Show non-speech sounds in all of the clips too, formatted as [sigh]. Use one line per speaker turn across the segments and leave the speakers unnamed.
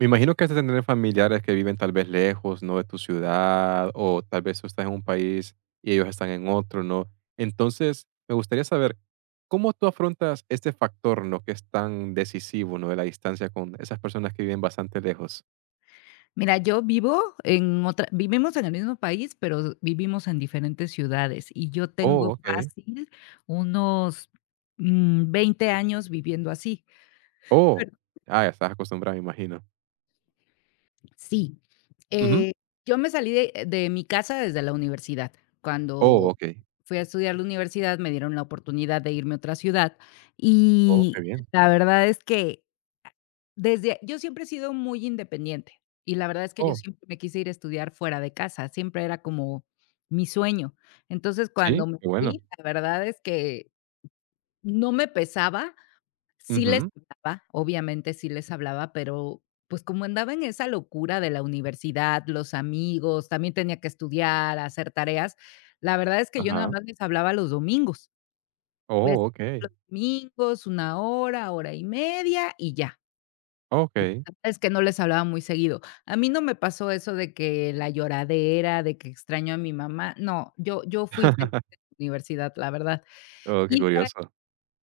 Me imagino que has de tener familiares que viven tal vez lejos, ¿no? De tu ciudad, o tal vez tú estás en un país y ellos están en otro, ¿no? Entonces, me gustaría saber, ¿cómo tú afrontas este factor? ¿No? Que es tan decisivo, ¿no? De la distancia con esas personas que viven bastante lejos.
Mira, yo vivo en otra vivimos en el mismo país, pero vivimos en diferentes ciudades, y yo
Oh,
tengo
ok.
fácil unos, 20 años viviendo así.
Oh,
Pero
ah, ya estás acostumbrado, me imagino.
sí,
Ujú.
eh, yo me salí de mi casa desde la universidad.
Oh,
Cuando
ok.
fui a estudiar la universidad, me dieron la oportunidad de irme a otra ciudad,
Oh, qué
y
bien.
la verdad es que Desde yo siempre he sido muy independiente, y la verdad es que yo
Oh,
siempre me quise ir a estudiar fuera de casa, siempre era como mi sueño. Entonces, cuando
sí,
me
qué bueno.
fui, la verdad es que no me pesaba, sí les
Ujú.
hablaba, obviamente sí les hablaba, pero, pues, como andaba en esa locura de la universidad, los amigos, también tenía que estudiar, hacer tareas, la verdad es que yo nada
Ajá.
más les hablaba los domingos. Les
Oh, ok.
los domingos, una hora, hora y media, y ya.
Ok.
Es que no les hablaba muy seguido. A mí no me pasó eso de que la lloradera, de que extraño a mi mamá. No, yo fui feliz
[laughs]
en la universidad, la verdad.
Oh, qué
Y de ahí
curioso.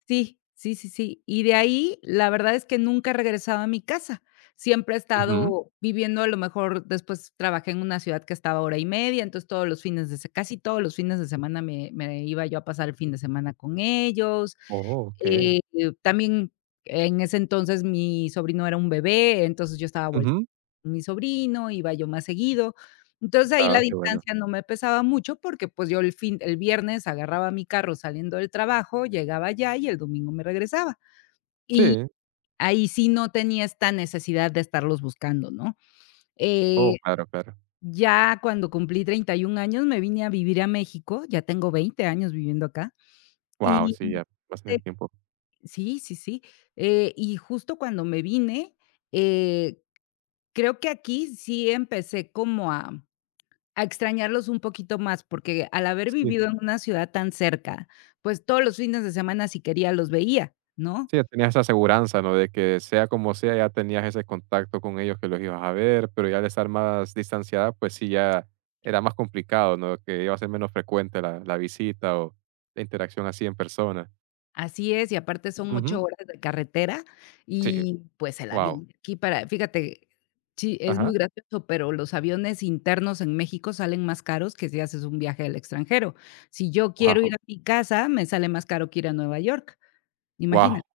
sí, sí, sí, sí. Y de ahí, la verdad es que nunca he regresado a mi casa. Siempre he
Ujú.
estado viviendo, a lo mejor después trabajé en una ciudad que estaba a hora y media, entonces todos los fines de se casi todos los fines de semana me iba yo a pasar el fin de semana con ellos.
Oh, ok.
Eh, también en ese entonces mi sobrino era un bebé, entonces yo estaba
Ujú.
mi sobrino, iba yo más seguido. Entonces, ahí
Ah,
la
qué bueno.
distancia no me pesaba mucho porque, pues, yo el fin el viernes agarraba mi carro saliendo del trabajo, llegaba allá y el domingo me regresaba. Y
Sí.
ahí sí no tenía esta necesidad de estarlos buscando, ¿no?
Oh,
Eh,
claro, claro.
ya cuando cumplí 31 años me vine a vivir a México, ya tengo 20 años viviendo acá.
Wow,
Y
sí, ya bastante
te
tiempo.
sí, sí, sí. Y justo cuando me vine, eh, creo que aquí sí empecé como a A extrañarlos un poquito más, porque al haber
Sí,
vivido en una ciudad tan cerca, pues todos los fines de semana, si quería, los veía, ¿no?
sí, ya tenías esa aseguranza, ¿no? De que sea como sea, ya tenías ese contacto con ellos que los ibas a ver, pero ya al estar más distanciada, pues sí, ya era más complicado, ¿no? Que iba a ser menos frecuente la visita o la interacción así en persona.
Así es, y aparte son
Ujú.
8 horas de carretera
Sí,
y, pues, el
wow.
avión de aquí para fíjate, sí, es muy
Ajá.
gracioso, pero los aviones internos en México salen más caros que si haces un viaje al extranjero. Si yo quiero ir
Wow.
a mi casa, me sale más caro que ir a Nueva York,
Wow.
imagínate.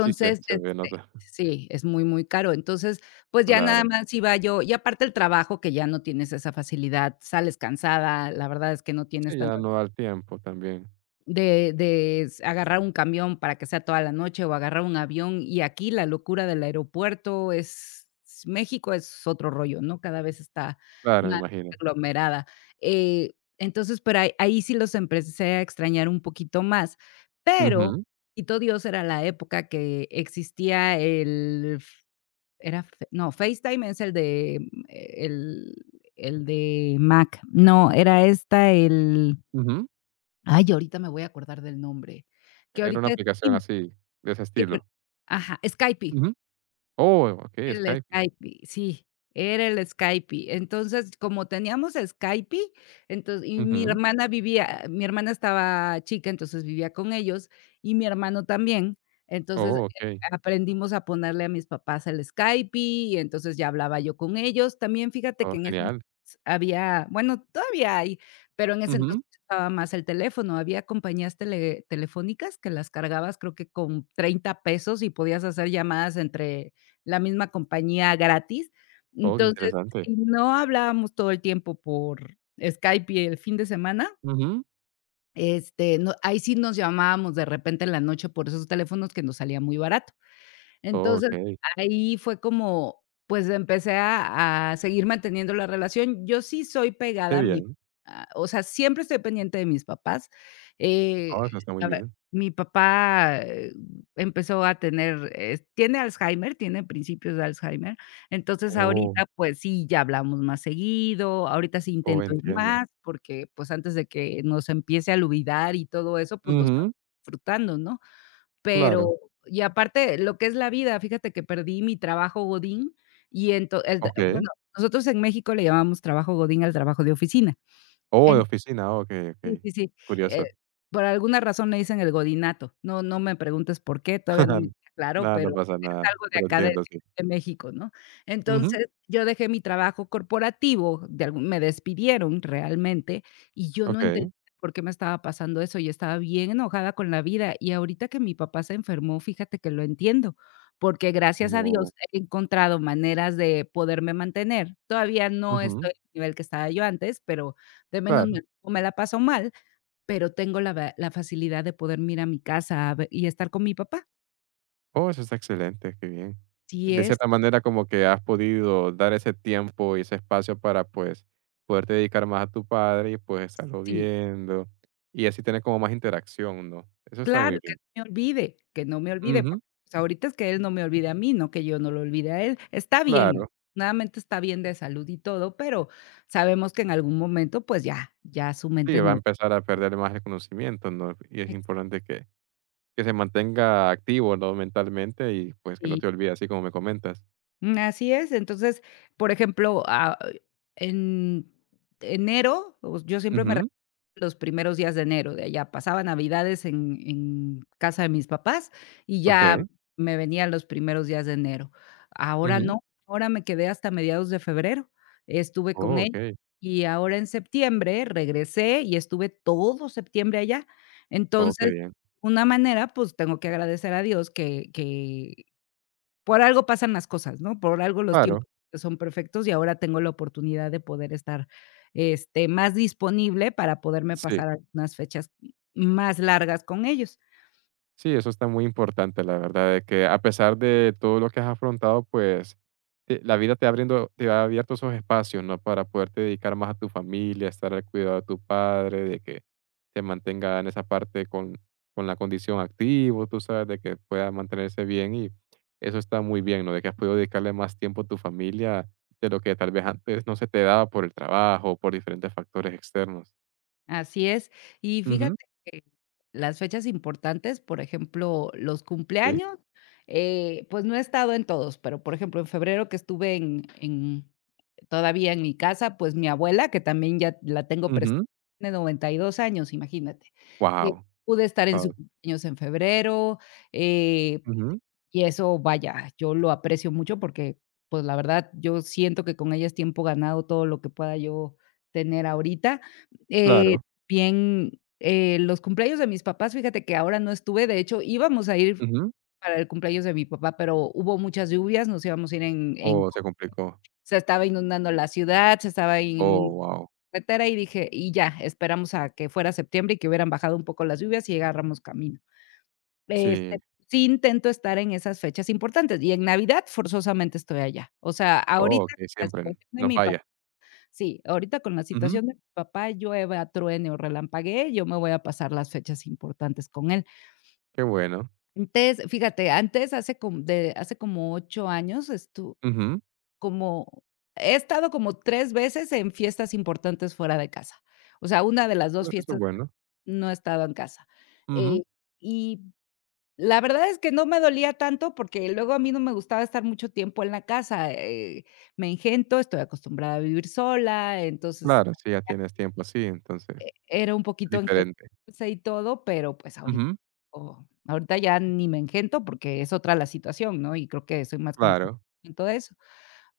Sí, se, se ve
este
nota. [laughs]
sí, es muy, muy caro. Entonces, pues, ya
Claro.
nada más iba yo y aparte el trabajo, que ya no tienes esa facilidad, sales cansada, la verdad es que no
Sí,
tienes
ya
tanta
no da el tiempo también.
de s agarrar un camión para que sea toda la noche o agarrar un avión, y aquí la locura del aeropuerto es s México es otro rollo, ¿no? Cada vez está
Claro, me
más
imagino.
aglomerada. Eh, entonces, pero ahí sí los empecé a extrañar un poquito más, pero
Ujú,
bendito Dios, era la época que existía el f era F no, FaceTime es el de, el de Mac. No, era esta el
ujú.
Ay, ahorita me voy a acordar del nombre, que
Era una
ahorita es
aplicación
in
así, de ese
que ahori
estilo.
ajá, Skype.
Ujú. Oh, okey,
El
Skype.
Skype, sí, era el Skype. Entonces, como teníamos Skype, entonces y mi
Ujú.
hermana vivía mi hermana estaba chica, entonces vivía con ellos, y mi hermano también. Entonces,
Oh, okey.
aprendimos a ponerle a mis papás el Skype, y entonces ya hablaba yo con ellos. También fíjate que
Oh,
en ese
genial.
entonces había, bueno, todavía hay, pero en ese
Ujú.
entonces estaba más el teléfono. Había compañías tele telefónicas que las cargabas, creo que con 30 pesos y podías hacer llamadas entre la misma compañía gratis.
Oh, qué
Entonces,
interesante.
si no hablábamos todo el tiempo por Skype y el fin de semana,
Ujú.
este, no ahí sí nos llamábamos de repente en la noche por esos teléfonos que nos salía muy barato.
Oh,
Entonces,
okey.
ahí fue como, pues, empecé a seguir manteniendo la relación. Yo sí soy
Qué
pegada a mi
bien.
a o sea, siempre estoy pendiente de mis papás. Eh,
Oh, eso está muy
a ver,
bien.
mi papá, empezó a tener, tiene Alzheimer, tiene principios de Alzheimer. Entonces,
Oh,
ahorita, pues sí, ya hablamos más seguido. Ahorita sí
oh,
intento ir
entiendo.
más, porque, pues, antes de que nos empiece a olvidar y todo eso, pues, lo estamos
Ujú,
disfrutando, ¿no? Pero
claro.
y aparte, lo que es la vida, fíjate que perdí mi trabajo godín y entonces
Okey.
bueno, nosotros en México le llamamos trabajo godín al trabajo de oficina.
Oh, de oficina. Okey,
Sí,
okey.
sí, sí. Eh,
Curioso.
por alguna razón le dicen el godinato. No me preguntes por qué, todavía no me
[laughs]
queda claro,
Nada,
pero
no pasa
es
nada,
algo de
pero
acá de
entiendo, sí.
de México, ¿no?
Ujú.
Entonces, yo dejé mi trabajo corporativo, de algún me despidieron realmente, y yo no
Okey.
entendía por qué me estaba pasando eso, y estaba bien enojada con la vida. Y ahorita que mi papá se enfermó, fíjate que lo entiendo, porque gracias a
Oh,
Dios he encontrado maneras de poderme mantener. Todavía no
ujú,
estoy al nivel que estaba yo antes, pero de menos
claro.
me o me la paso mal, pero tengo la va la facilidad de poder ir a mi casa a ve y estar con mi papá.
Oh, eso está excelente, qué bien.
Si
De
es
cierta manera, como que has podido dar ese tiempo y ese espacio para, pues, poderte dedicar más a tu padre y, pues, estarlo
sí,
viendo, y así tener como más interacción, ¿no? Eso está
claro,
muy
que
bien.
no me olvide, que no me olvide,
Ujú,
porque, pues, ahorita es que él no me olvide a mí, no que yo no lo olvide a él. Está bien,
claro.
nuevamente está bien de salud y todo, pero sabemos que en algún momento, pues, ya ya su
Sí,
mente
va a
no
empezar a perder más el conocimiento, ¿no? Y es
ex
importante que se mantenga activo, ¿no? Mentalmente y, pues, que no
sí,
te olvides, así como me comentas.
así es. Entonces, por ejemplo, ah, en enero, o yo siempre me
Ujú,
Los primeros días de enero, de allá. Pasaba Navidades en casa de mis papás y ya
okey.
me venía los primeros días de enero. Ahora
Ujú.
no, ahora me quedé hasta mediados de febrero. Estuve con
Oh,
él
okey.
y ahora en septiembre regresé y estuve todo septiembre allá.
Oh, qué
Entonces,
bien.
una manera, pues, tengo que agradecer a Dios que por algo pasan las cosas, ¿no? Por algo los
Claro,
tiempos son perfectos y ahora tengo la oportunidad de poder estar, este, más disponible para poderme
sí.
pasar algunas fechas más largas con ellos.
Sí, eso está muy importante, la verdad, de que a pesar de todo lo que has afrontado, pues la vida te, abriendo, te ha abierto esos espacios, ¿no? Para poderte dedicar más a tu familia, estar al cuidado de tu padre, de que te mantenga en esa parte con la condición activo, tú sabes, de que pueda mantenerse bien y eso está muy bien, ¿no? De que has podido dedicarle más tiempo a tu familia de lo que tal vez antes no se te daba por el trabajo o por diferentes factores externos.
Así es. Y
Ujú,
fíjate que las fechas importantes, por ejemplo, los
sí.
cumpleaños, pues no he estado en todos, pero, por ejemplo, en febrero que estuve en Todavía en mi casa, pues, mi abuela, que también ya la tengo presente, tiene 92 años, imagínate. Eh,
Wow.
pude estar en su
Claro.
cumpleaños en febrero, eh,
Ujú,
y eso, vaya, yo lo aprecio mucho porque, pues, la verdad, yo siento que con ella es tiempo ganado todo lo que pueda yo tener ahorita. Eh,
claro.
bien, los cumpleaños de mis papás, fíjate que ahora no estuve, de hecho, íbamos a ir para el cumpleaños de mi papá, pero hubo muchas lluvias, nos íbamos a ir en
Oh, se complicó.
se estaba inundando la ciudad, se estaba
Oh,
in
wow.
carretera, y dije: "Y ya, esperamos a que fuera septiembre y que hubieran bajado un poco las lluvias y agarramos camino".
Sí.
Este, sí intento estar en esas fechas importantes, y en Navidad forzosamente estoy allá. O sea,
Oh,
ahorita
okey,
con la situación
siempre,
de
no
mi pa
falla.
sí, ahorita con la
Ujú,
situación de mi papá, llueva, truene o relampaguee, yo me voy a pasar las fechas importantes con él.
qué bueno.
Antes, fíjate, antes hace com de hace como 8 años estu
Ujú,
Como he estado como 3 veces en fiestas importantes fuera de casa. O sea, una de las dos
eso es
fiestas
bueno.
no he estado en casa.
Ujú,
Eh, y la verdad es que no me dolía tanto, porque luego a mí no me gustaba estar mucho tiempo en la casa, me engento, estoy acostumbrada a vivir sola, entonces
claro, sí, ya tienes tiempo así, entonces es
era un poquito
diferente.
engentarse y todo, pero pues ahorita
Ujú,
ahorita ya ni me engento porque es otra la situación, ¿no? Y creo que soy más consciente
claro.
de eso.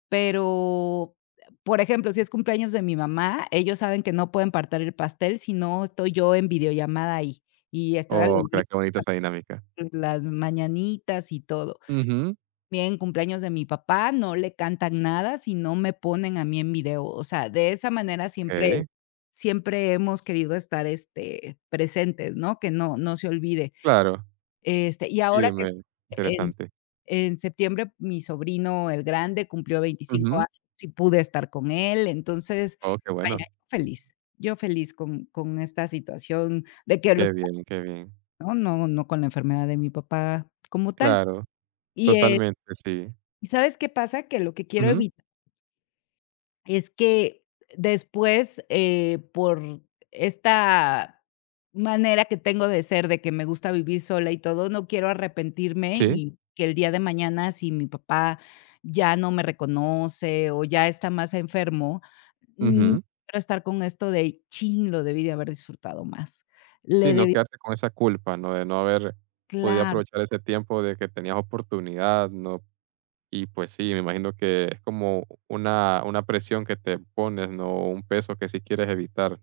Pero, por ejemplo, si es cumpleaños de mi mamá, ellos saben que no pueden partir el pastel, si no estoy yo en videollamada ahí, y estoy a
Oh,
los gritos,
claro, qué bonita esa dinámica.
con las mañanitas y todo.
Ujú,
Bien, cumpleaños de mi papá, no le cantan nada si no me ponen a mí en video. O sea, de esa manera siempre
okey,
siempre hemos querido estar, este, presentes, ¿no? Que no se olvide.
claro.
Este, y ahora
Sí,
que
me
en
interesante.
en septiembre, mi sobrino, el grande, cumplió veinticinco
Ujú,
años y pude estar con él. Entonces,
oh, qué
vaya,
bueno.
feliz. Yo feliz con esta situación de que los
Qué bien, qué bien.
¿no? No con la enfermedad de mi papá como tal.
Claro,
Y, eh,
totalmente, sí.
¿Y sabes qué pasa? Que lo que quiero
Ujú,
evitar Es que después, por esta manera que tengo de ser, de que me gusta vivir sola y todo, no quiero arrepentirme
sí,
y que el día de mañana, si mi papá ya no me reconoce o ya está más enfermo, no
ujú.
quiero estar con esto de: "Chin, lo debí de haber disfrutado más".
Sí,
Le
no
debí
quedarte con esa culpa, ¿no? De no haber podido
claro,
aprovechar ese tiempo de que tenías oportunidad, ¿no? Y pues sí, me imagino que es como una presión que te pones, ¿no? Un peso que sí quieres evitar.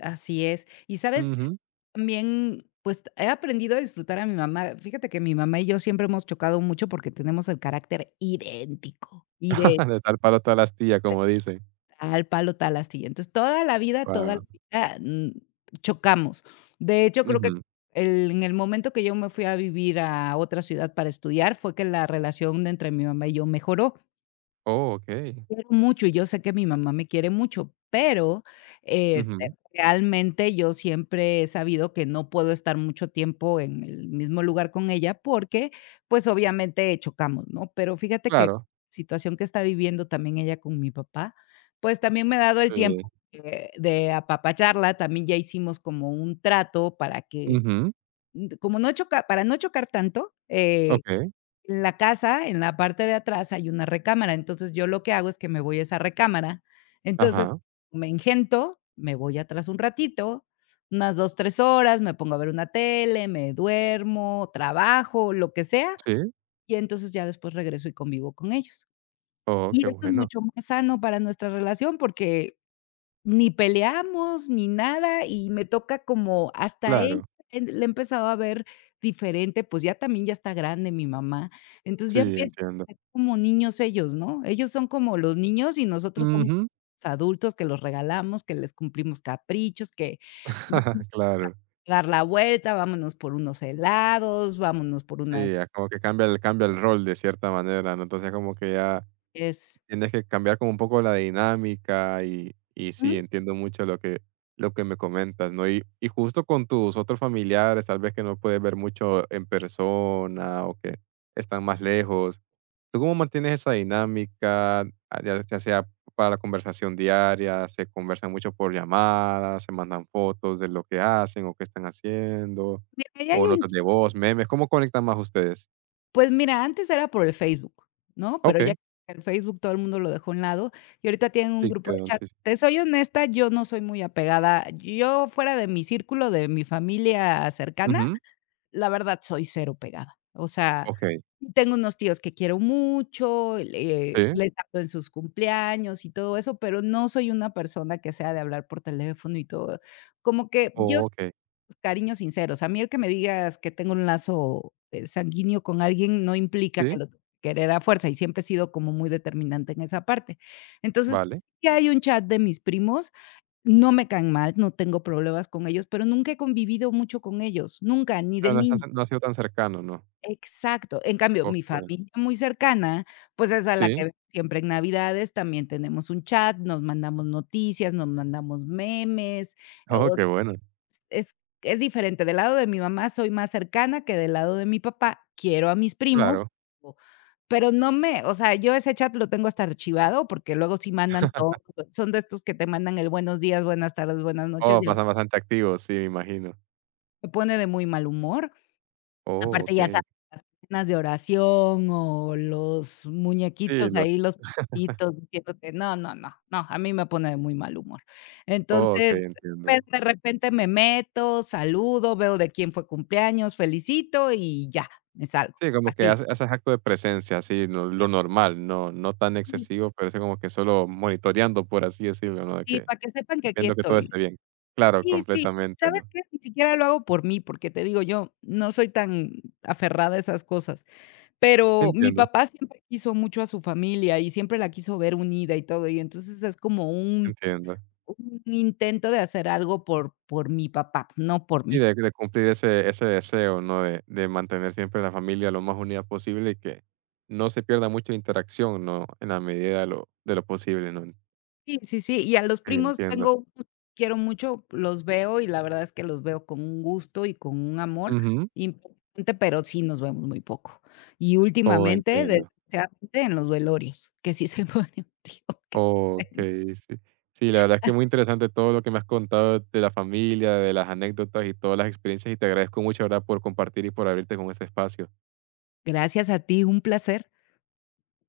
así es. ¿Y sabes?
Ujú.
También, pues, he aprendido a disfrutar a mi mamá. Fíjate que mi mamá y yo siempre hemos chocado mucho porque tenemos el carácter idéntico, y de
[laughs] De tal palo toda la astilla, como dicen.
tal palo, tal astilla. Entonces, toda la
Wow.
vida, chocamos. De hecho, creo que
Ujú.
el en el momento que yo me fui a vivir a otra ciudad para estudiar, fue que la relación de entre mi mamá y yo mejoró.
Oh, okey.
Quiero mucho y yo sé que mi mamá me quiere mucho, pero, este,
Ujú.
realmente yo siempre he sabido que no puedo estar mucho tiempo en el mismo lugar con ella porque, pues, obviamente chocamos, ¿no? Pero fíjate que
Claro.
situación que está viviendo también ella con mi papá, pues, también me ha dado el tiempo
Sí.
de apapacharla, también ya hicimos como un trato para que,
Ujú.
como no choca para no chocar tanto,
Okey.
en la casa, en la parte de atrás hay una recámara. Entonces, yo lo que hago es que me voy a esa recámara. Entonces,
Ajá.
me engento, me voy atrás un ratito, unas 2 3 horas, me pongo a ver una tele, me duermo, trabajo, lo que sea,
Sí.
y entonces ya después regreso y convivo con ellos.
Oh,
Y
qué
esto es
bueno.
mucho más sano para nuestra relación porque ni peleamos, ni nada, y me toca como hasta ella
Claro.
le he empezado a ver diferente. Pues, ya también ya está grande mi mamá. Entonces, ya
Sí,
empiezan a
entiendo.
ser como niños ellos, ¿no? Ellos son como los niños y nosotros somos
Ujú.
los adultos que los regalamos, que les cumplimos caprichos, que vamos
[laughs]
a
Claro.
dar la vuelta, vámonos por unos helados, vámonos por
Sí,
unas.
ya como que cambia el rol de cierta manera, ¿no? Entonces, como que ya
Es
tienes que cambiar como un poco la dinámica y
Ujú,
sí, entiendo mucho lo que me comentas, ¿no? Y justo con tus otros familiares, tal vez que no puedes ver mucho en persona o que están más lejos, ¿tú cómo mantienes esa dinámica? Ah, ya sea para la conversación diaria, ¿se conversan mucho por llamadas, se mandan fotos de lo que hacen o qué están haciendo,
mira, ahí hay
o
un.
notas de voz, memes? ¿Cómo conectan más ustedes?
Pues mira, antes era por el Facebook, ¿no? Pero ya
Okay,
el Facebook todo el mundo lo dejó a un lado y ahorita tienen un
sí,
grupo de
quedó,
chat.
sí, sí.
Te soy honesta, yo no soy muy apegada. Yo fuera de mi círculo, de mi familia cercana,
Ujú,
la verdad soy cero pegada. O sea,
okey,
tengo unos tíos que quiero mucho, le
sí,
les hablo en sus cumpleaños y todo eso, pero no soy una persona que sea de hablar por teléfono y todo. Como que yo.
okey,
Cariños sinceros. A mí el que me digas que tengo un lazo, sanguíneo con alguien no implica que
sí,
lo querer a fuerza, y siempre he sido como muy determinante en esa parte. Entonces,
vale.
sí hay un chat de mis primos, no me caen mal, no tengo problemas con ellos, pero nunca he convivido mucho con ellos, nunca,
O
ni
sea,
de
no estás
niña.
no ha sido tan cercano, ¿no?
Exacto. En cambio, mi
Okey,
familia muy cercana, pues es a la que
sí.
veo siempre en Navidades, también tenemos un chat, nos mandamos noticias, nos mandamos memes,
Oh, qué bueno.
es es diferente. Del lado de mi mamá soy más cercana que del lado de mi papá. Quiero a mis primos,
Claro.
o pero no me, o sea, yo ese chat lo tengo hasta archivado, porque luego sí mandan todo. Son de estos que te mandan el buenos días, buenas tardes, buenas noches,
Oh,
y
pasan bastante activos, sí, me imagino.
me pone de muy mal humor.
Oh,
Aparte, ya sabes,
okey.
las cadenas de oración o los
Sí,
muñequitos
los
ahí, los pititos diciéndote no, no, no, no, a mí me pone de muy mal humor.
oh,
Entonces,
okey, entiendo.
pero de repente me meto, saludo, veo de quién fue cumpleaños, felicito y ya, me salgo,
Sí, como que
así.
hace haces acto de presencia, así, no lo normal, no no tan
Sí,
excesivo, pero eso como que solo monitoreando, por así decirlo, ¿no? De
sí,
que
para que sepan que aquí
viendo que todo esté
estoy.
bien. Claro,
Sí, sí,
completamente,
¿sabes
¿no?
qué? Ni siquiera lo hago por mí, porque te digo, yo no soy tan aferrada a esas cosas. Pero mi
Entiendo,
papá siempre quiso mucho a su familia y siempre la quiso ver unida y todo, y entonces es como un
entiendo.
un intento de hacer algo por mi papá, no por
Sí,
mí.
de cumplir ese deseo, ¿no? De mantener siempre la familia lo más unida posible y que no se pierda mucha interacción, ¿no? En la medida de lo posible, ¿no?
Sí, sí, sí, y a los
Sí,
primos
entiendo.
tengo unos que quiero mucho, los veo y la verdad es que los veo con un gusto y con un amor
Ujú.
importante, pero sí nos vemos muy poco. Y
Oh,
últimamente,
entiendo.
desgraciadamente, en los velorios, que sí se mueren, [laughs] digo que sí se.
Okey, sí. Sí, la verdad es que muy interesante todo lo que me has contado de la familia, de las anécdotas y todas las experiencias, y te agradezco mucho, ¿verdad?, por compartir y por abrirte con este espacio.
Gracias a ti, un placer.